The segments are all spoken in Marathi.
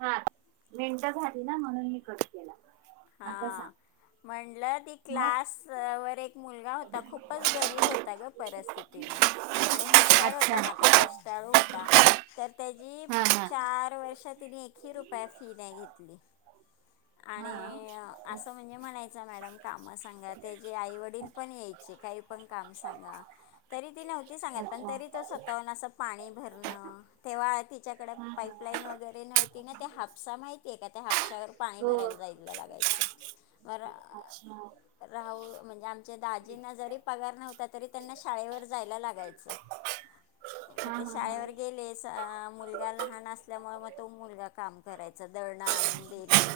हा मिंट झाली ना म्हणून मी कट केला आता सांग. म्हंटलं ती मग क्लास वर एक मुलगा होता खूपच गरीब होता ग परिस्थितीत. आणि हुशार अच्छा होता मात्र कष्टाळू होता तर त्याची हा हा चार, व एक ह रुप फी नाही घेतली आणि ह. असं म्हणजे म्हणायचं मॅडम कामं सांगा त्याचेे आई वडील पण यायचे काही पण काम सांगा. तरी ती नव्हती सांगत पण अच्छा तरी तो स्वतःहून अस पाणी भरणं तेव्हा तिच्याकडे हा हा पाईपलाईन वगैरे नव्हती ना त्या हापसा माहितीये का त्या हापसावर पाणी हो भरायला जाय लागायच अच्छा राहू म्हणजे आमच्या दाजींना जरी पगार नव्हता तरी त्यांना शाळेवर जायला लागायचं. स मग ते शाळेवर गेले मुलगा लहान असल्यामुळे मग तो मुलगा काम करायचा. दळन अनुन देणे.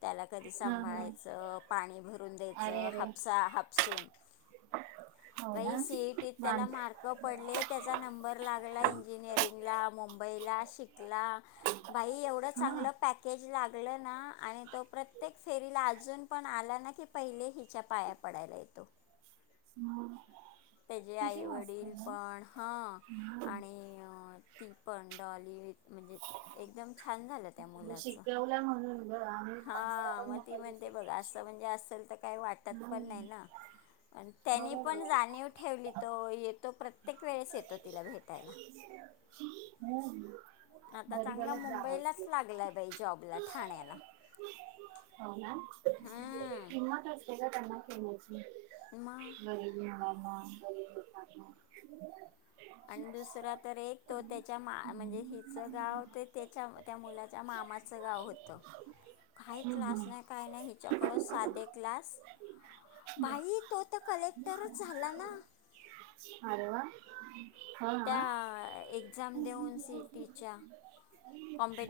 त्याला कधी हा हा सांभाळायचं पाणी भरून द्यायचं हापसा हापसून अच्छा सीईटी त्याला मार्क पडले त्याचा नंबर लागला इंजिनिअरिंगला मुंबई ताई शिकला बाई एवढ हा चांगलं पॅकेज लागल ना आणि त प्रत्येक फेरीला अजून पण आला ना की पहिले हिच्या पाया पडायला येतो. ह त्याचे आई वडील पण हा हा आणि ती पण. ली म्हणजे एकदम छान झाल त्या मुलाच शिकवलं म्हणून ग आम्ही माणसाला हा बघ ना मग म्हण ब परिस्थिती कशी अस म्हणज अस काही वाटत पण हम्म नाहीना त्यांनी बरोबर पण आहे जानिव ठेवली तो येतो प्रत्येक वेळेस येतो तिला भेटायला. हम्म आता चांगला गरिबालाच जाव मुंबईलाच असते लागलाय बाई जॉबला ठाण्याला. हो ना हम्म किंमत असते त्यांना. मग गरीबंदना गरीब लोकांना आणि दुसरा तर एक तो त्याच्या मा म्हणजे हिचं गाव ते त्याच्या त्या मुलाच्या मामाचं गाव होतं. काही हम्म, क्लास नाही काही नाही हिच्याकडे साधे क्लास भाई तो तर कलेक्टरच झाला ना. ह त्या एक्झाम देऊन सईटीच्या.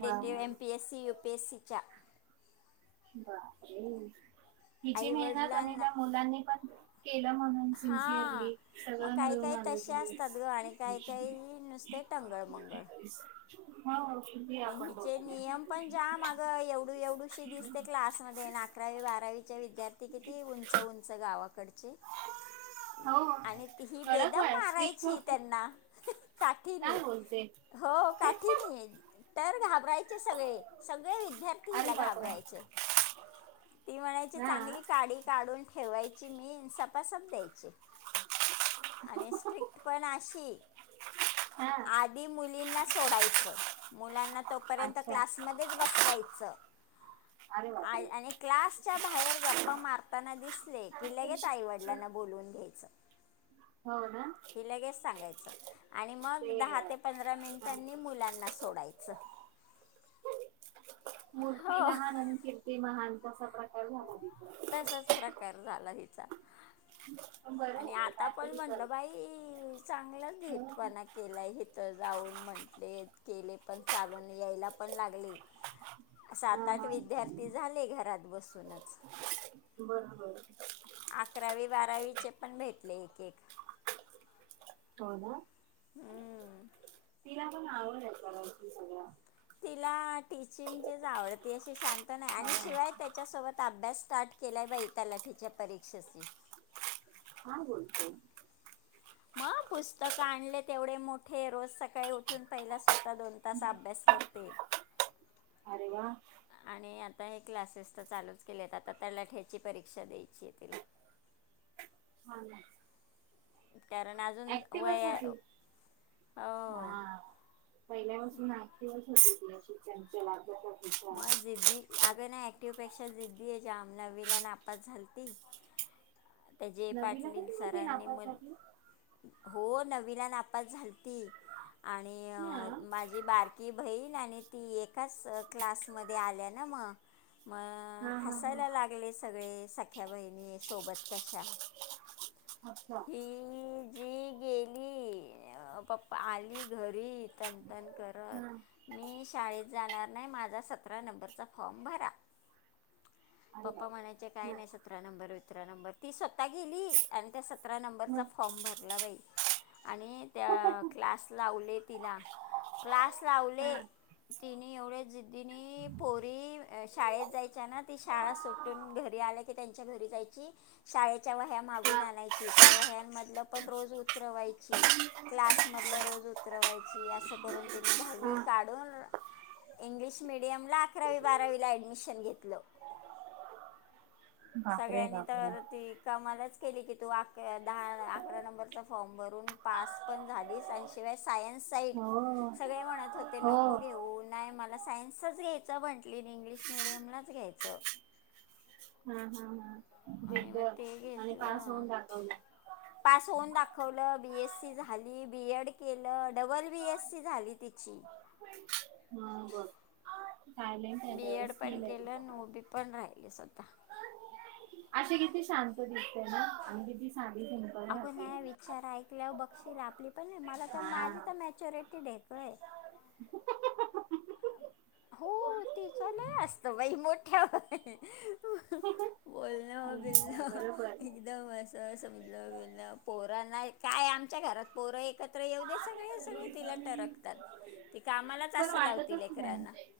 वा वा M P AC U P S सीच्या ब तिची मेहनत आणि त्या मुलांनी पण केलं म्हणून हा सिन्सिअरली मग सगळं काही मिळून काही आलं तसे असतात जोडीस ग आणि काही काही नुसते टंगळ, मंगळ. हो. किती अ आपण हिचे दोघांना नियम पण जाम माग एवढू एवढू श दिसते क्लासमध्ये अकरावी बारावीच्या विद्यार्थी किती उंच उंच गावात. कडचे हो आणि ही कडक बेदम वाळ स्ट्रिक्ट मारायची होते त्यांना काठीनी काय बोलते हो काठी नी तर घाब घाबरायचे सगळे सगळे विद्यार्थी अरे हिला बापरे घाबरायचे. ती म्हणायची हा चांगली काडी काढून ठेवायची. त्या मी सपासप द्यायची आणि स्ट्रिक्ट पण अशी हा आधी मुलींना सोडायचं मुलांना. तोपर्यंत क्लासमध्येच बसवायचं. अर आ आणि क्लासच्या बाहेर गप्पा मारताना दिसले की लगेच आईवडिलांना बोलून घेयच डमतथथद़ [unintelligible] हो का क लगे सांगायचं आणि मग दहा ते पंधरा मिनिटांनी मुलांना सोडायचं मूर्ती हो लहान आणि कीर्ती महान क प्रकार झाला तसाच प्रकार झाला हिचा [unintelligible] आणि आहे आता पण काहीतरी कर म्हटलं बाई चांगलंच हा धेटपणा केलाय हथ जाऊन म्हटले केले पण चाल यायला पण लागले सात आठ हा विद्यार्थी झाले घरात बसूनच बरोबर अकरावी बारावीचे पण भेटले एक एक हो का हम्म तिला पण आवड आहे त्या सगळं तिला टीचिंग जे आवडते अशी शांत नाही आणि हा शिवाय त्याच्यासोबत अभ्यास स्टार्ट केलाय बाई तलाठीच्या परीक्षेचे हो मग पुस्तक आणले तेवढे मोठे रोज सकाळी उठून पहिला स्वतः आता दोन तास अभ्यास करते अरे वा हा आणि आता हे क्लासेस तर चालूच केले आहेत आता त्याला ठ्याची परीक्षा द्यायची आहे तिला हा ना कारण अजून ऍक्टिव्हच वया. होती हा पहिल्यापासून आठ दिवस होते असे चटके लागत होते. मग जिद्दी अगं ना ऍक्टिव पेक्षा जिद्दी जाम नवीला नापात झाला. त्या जे नववीला पाटीलील कधी होती सरांनी म नापासाठी हो न नववीला नापात झालती आणि हा माझी बारकी बहील आणि ती एकाच क्लासमध्ये आल्या ना मग मग हा हा हा हसायला लागले सगळे सख्या बहिणी सोबत कशा अच्छा ही जी गेली पप्पा आली घरी करत हा मी शाळेत जाणार नाही माझा सतरा नंबरचा फॉर्म भरा अरे पप्पा म्हणायचे बापरे काय हा नाही सतरा नंबर विचरा नंबर ती स्वतः गेली आणि त्या अतरा हो नंबरचा फॉर्म भरला बाई आणि त्या क्लास लावले तिला क्लास लावले तिने तिनी पोरी शाळेत जायच्या ना ती शाळा सुटून घरी आल्या की त्यांच्या घरी जाय शाळेच्या वह्या मागून आणायची त्या वह्यांमधलं पण रोज उतरवायची क्लास मधलं रोज उतरवायची असं करून त्यांनी दहावी काढून इंग्लिश मिीडियम ला अकरावी बारावीला ऍडमिशन घेतलं. सगळ्यांनी तर ती कामालाच केली की तूक दहा अकरा नंबरचा फॉर्म भरून पास पण झालीस आणि हो शिवाय म्हणत हो हा नको घेऊन तच घ्यायच म्हंटली इंग्लिश मिीडियमलाच घ्यायचं. हम हम हम आणि म ते घेतलं दाखवलं पास होऊन दाखवलं बीएससी झाली बीएड केलं डबल बी एस सी झाली तिची टायलेंट बी एड पण आहे. केलं आणि उभी पण राहिली स्वतः अे किती शांत दिसते ना आणि किती शांत अगो विचार ऐकल्यावर बघशील आपली पण मला तर हा माझी तर मेच्युरिटी काय आआआ हो तिच नाही असत बाई मोठ्या हो बोलण बेल एकदम असं समजलं बेल पोरा नाही काय आमच्या घरात पोरं एक एवढे सगळे सगळे तिला टरकतात ती कामालाच पण असं लावतील वाटतच लेकरांना नाही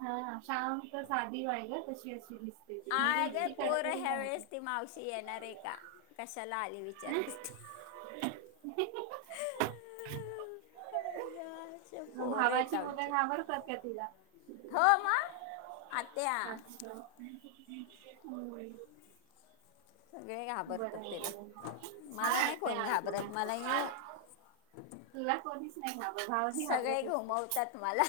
हा श्याम साधी व्हायग तशी असली. हग पोर ह्या वेळेस ती मावशी येणार आहे का कशाला आली विचार आई गं, असे ह पोरं आहेत भावाची मुलं आमचे घाबरतात का तिला हो मग आत्या अच्छा सगळे बर घाबरतात बर तिला छान मला नाही वाटते कोण ऐकून. घाबरत मला येऊ तुला कोणीच नाही सगळे घाबरत हहहहह घुमवतात मला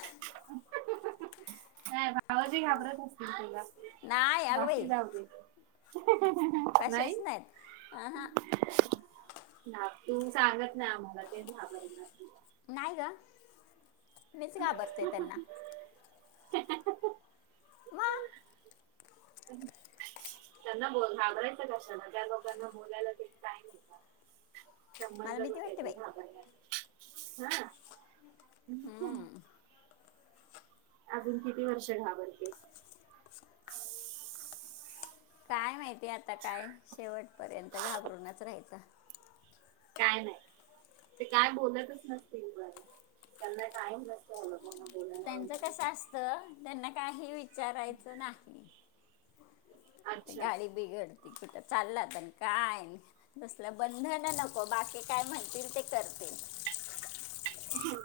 ह भावाजी घाबरत असतील तुला नाही अगं बाकी बाई जाऊ दे. हहहह नाही. अह ना तू सांगत ना आमला ते घबरणार निच का आबरते त्यांना मग हम् [unintelligible] त्यांना बोल घाबरायचं कशाला त्या लोकांना बोलायला टाईम हो का मला संबंध भीती कुठे वाटते येतो बाई घाबरायला हा हम्म. अजून किती वर्ष घाबरतेस काय माहितीय आता काय शेवट पर्यंत घाबरूनच राहायचं काय नाही ते काय बोलतच नसतील त्यांना काही नसत त्यांचं कसं असतं त्यांना काही विचारायचं नाही अच्छा गाडी बिघडती कुठ चाललात काय तसलं बंधन नको बाकी काय म्हणतील ते करतील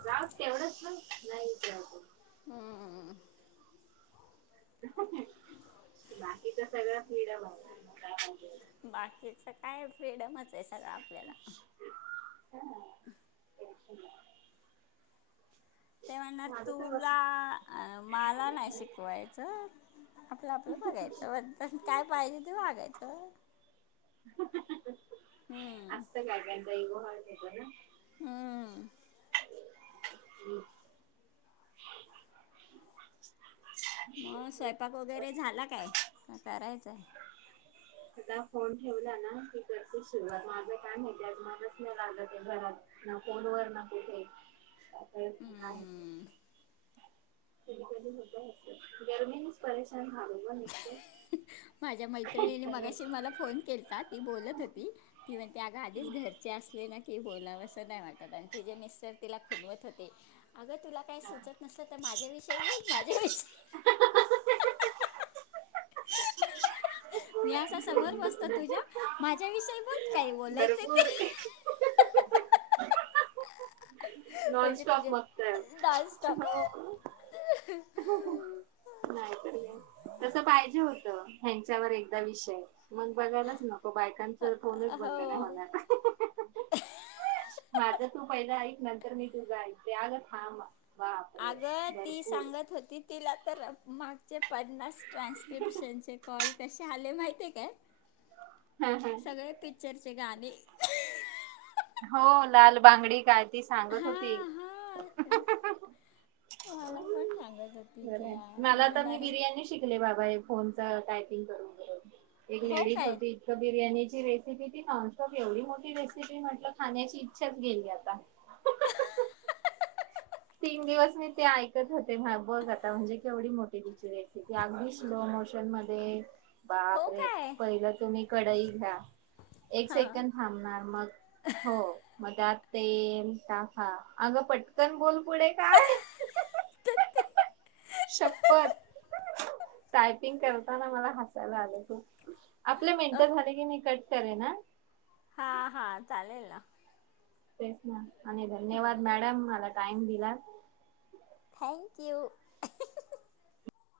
जाऊ एवढंच नाहीचत हम्मम बाकीच सगळंच फ्रिडम आहे बाकीच काय फ्रीडमच ते सगळं आपल्याला हा. [inaudible] ते म्हणणार माझं तर बस तुला माला नाही शिकवायचं आपलं आपलं बघायचं फक्त काय पाहिजे ते मागायचं असत काही काहि चा ईगो हर्ट होतो ना हम्म हम् [unintelligible] मग स्वयंपाक वगैरे झाला काय करायचंय तूझा फोन ठेवला ना की करते सुरुवात माझं काय माहिती आज मनच नाही लागलं ते घरात ना फोन वर ना कुठे हम्म. हो गरमी पर माझ्या [unintelligible] ह नि [unintelligible] मैत्रिणीने मगाशी मला फोन केलती ती बोलत होती किंवा त्या आधीच घरचे असले ना की बोला अस नाही वाटत आणि ति जे मिस्टर तिला खुनवत होते अगतुला काही सुचत नसल तर माझ्या विषयी बोल माझ्या विषय म [unintelligible] समोर बसतो तुझ्या माझ्या हा. विषयी ब काही बोलायचं ते भरपूर म्हणजे नाॉनस््टॉप तुझे मगत डान्स स्टॉप का [unintelligible] नाही तस पाहिजे होत ह्यांच्यावर एकदा विषय मग बघायलाच नको बायकां फोनच हो बंद नाही होणार माझ तू पहिलं ऐक नंतर मी तुझा ऐक ते अग थांब अगं बापरे ती भरपूर सांगत होती तिला तर मागचे पन्नास ट्रान्सक्रिपश्न चे कॉल कसे आले माहिती का सगळे पिक्च तेचे गाणी हो लाल बांगडी काय ती सांगत होती हां हां मला पण सांगत होती की बर या मला तर म्हटलं मी अरे बिर्याणी शिकले बाबा हे फोन ले हो हो इ काय ब [unintelligible] रेसिपी ती नॉनस्ॉप एवढी मोठी रेसिपी म्हटल खाण्याची इच्छाच गेली आता तीन दिवस मी ते ऐकत होते बघ आता म्हणजे केवढी मोठी तिची रयची की अगदी स्लो मोोशन मध्ये बाप हो रे काय पहिलं तुम्ही कडाई घ्या एक हां सेकड थांबणार मग हो मजात तेल टा अग पटकन बोल [unintelligible] पुढे काय तर शपथ टायपिंग करताना मला हसायला आलं खूप आपले मिेनट झाले की मी कट करे ना हा हा चालेल ना तेच ना आणि धन्यवाद मॅडम मला टाईम दिला थँक यू